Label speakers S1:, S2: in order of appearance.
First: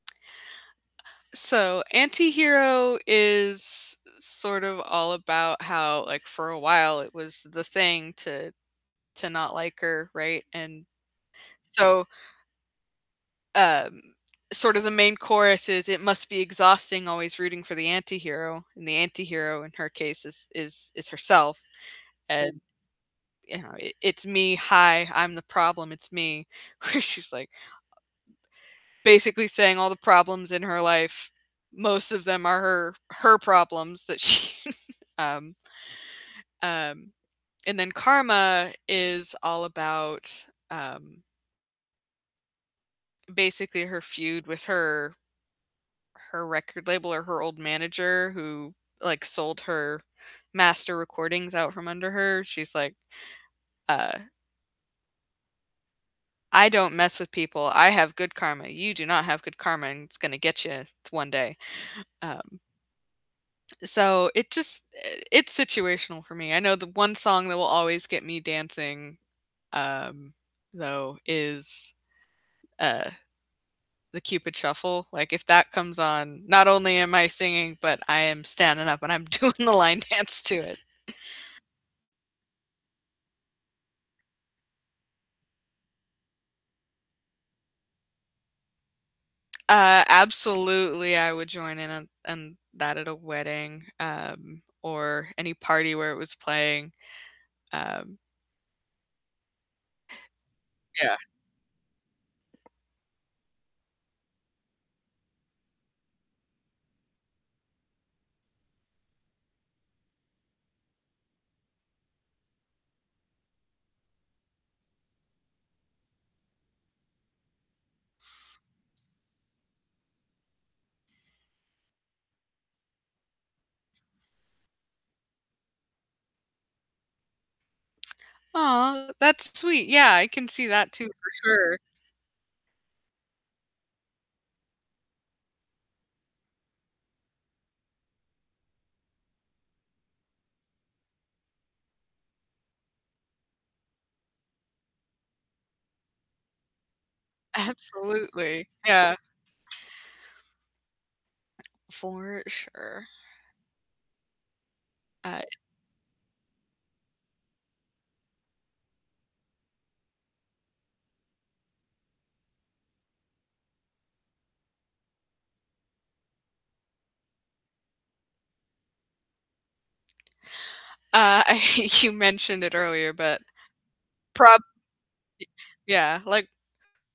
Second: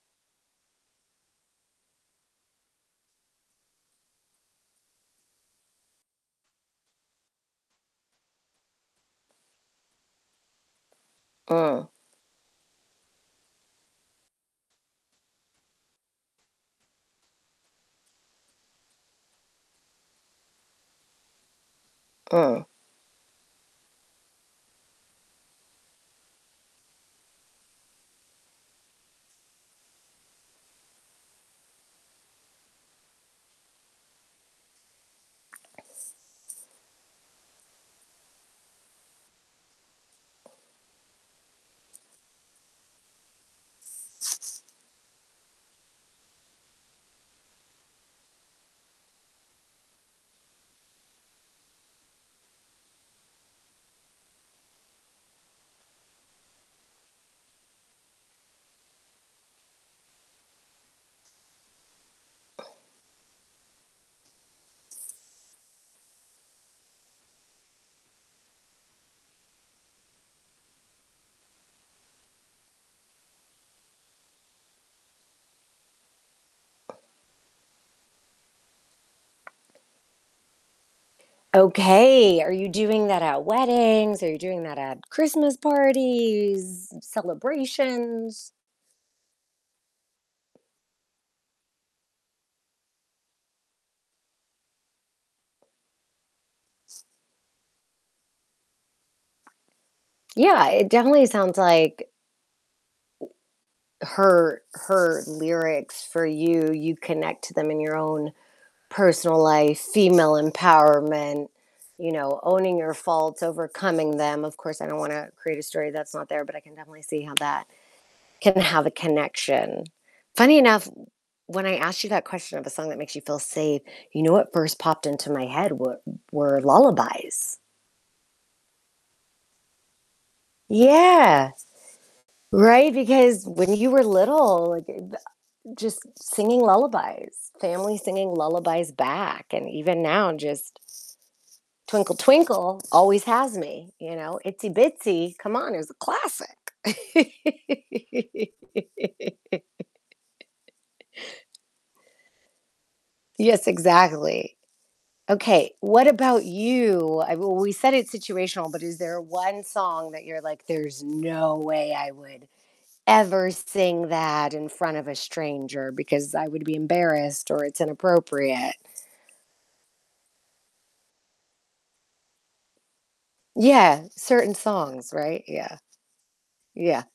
S1: So "Anti-Hero" is i sort of, all about how, like, for a while it was the thing to to not like her, right, and
S2: Uh.
S1: so um, sort of, the main chorus is, "It must be exhausting always rooting for the anti-hero," and the anti-hero in her case is is is herself, and,
S2: Uh.
S1: you know, "I it's me, hi, I'm the problem, it's me." Where she's, like basically saying all the problems in her life, most of them are her her problems that she um um, and then "Karma" is all about, um basically her feud with her her record label or her old manager who, like, sold her master recordings out from under her. She's like, uh "I don't mess with people. I have good karma. You do not have good karma, and it's gonna get you one day." Um so it just eh, it's situational for me. I know the one song that will always get me dancing, um, though, is, uh, the "Cupid Shuffle," like, if that comes on, not only am I singing, but I am standing up and I'm doing the line dance to it.
S2: Okay. Are you doing that at weddings? Are you doing that at Christmas parties, celebrations?
S1: Uh, absolutely I would join in on on that at a wedding, um, or any party where it was playing, um
S2: Yeah, it
S1: Yeah.
S2: definitely sounds like her her lyrics for you, you connect to them in your own personal life, female empowerment, you know, owning your faults, overcoming them, of course, I don't wanna create a story that's not there, but I can definitely see how that can have a connection. Funny enough w when I asked you that question of a song that makes you feel safe, you know what first popped into my head were were lullabies.
S1: Aw, that's sweet. Yeah, I can see that too, for
S2: Yeah.
S1: sure.
S2: Right, because when you were little, like, th just, singing lullabies, family singing lullabies back, and even now, just "Twinkle Twinkle" always has me, you know? "Itsy Bitsy," come on, it was a classic.
S1: Absolutely, yeah. For sure.
S2: Yes, exactly.
S1: Uh, it
S2: Okay. What about you? I w we said it's situational, but is there one song that you're like, "There's no way I would ever sing that in front of a stranger because I would be embarrassed or it's inappropriate?"
S1: Uh, you mentioned it earlier, but
S2: Yeah. Certain
S1: prob
S2: songs, right? Yeah.
S1: Y yeah, like
S2: Yeah.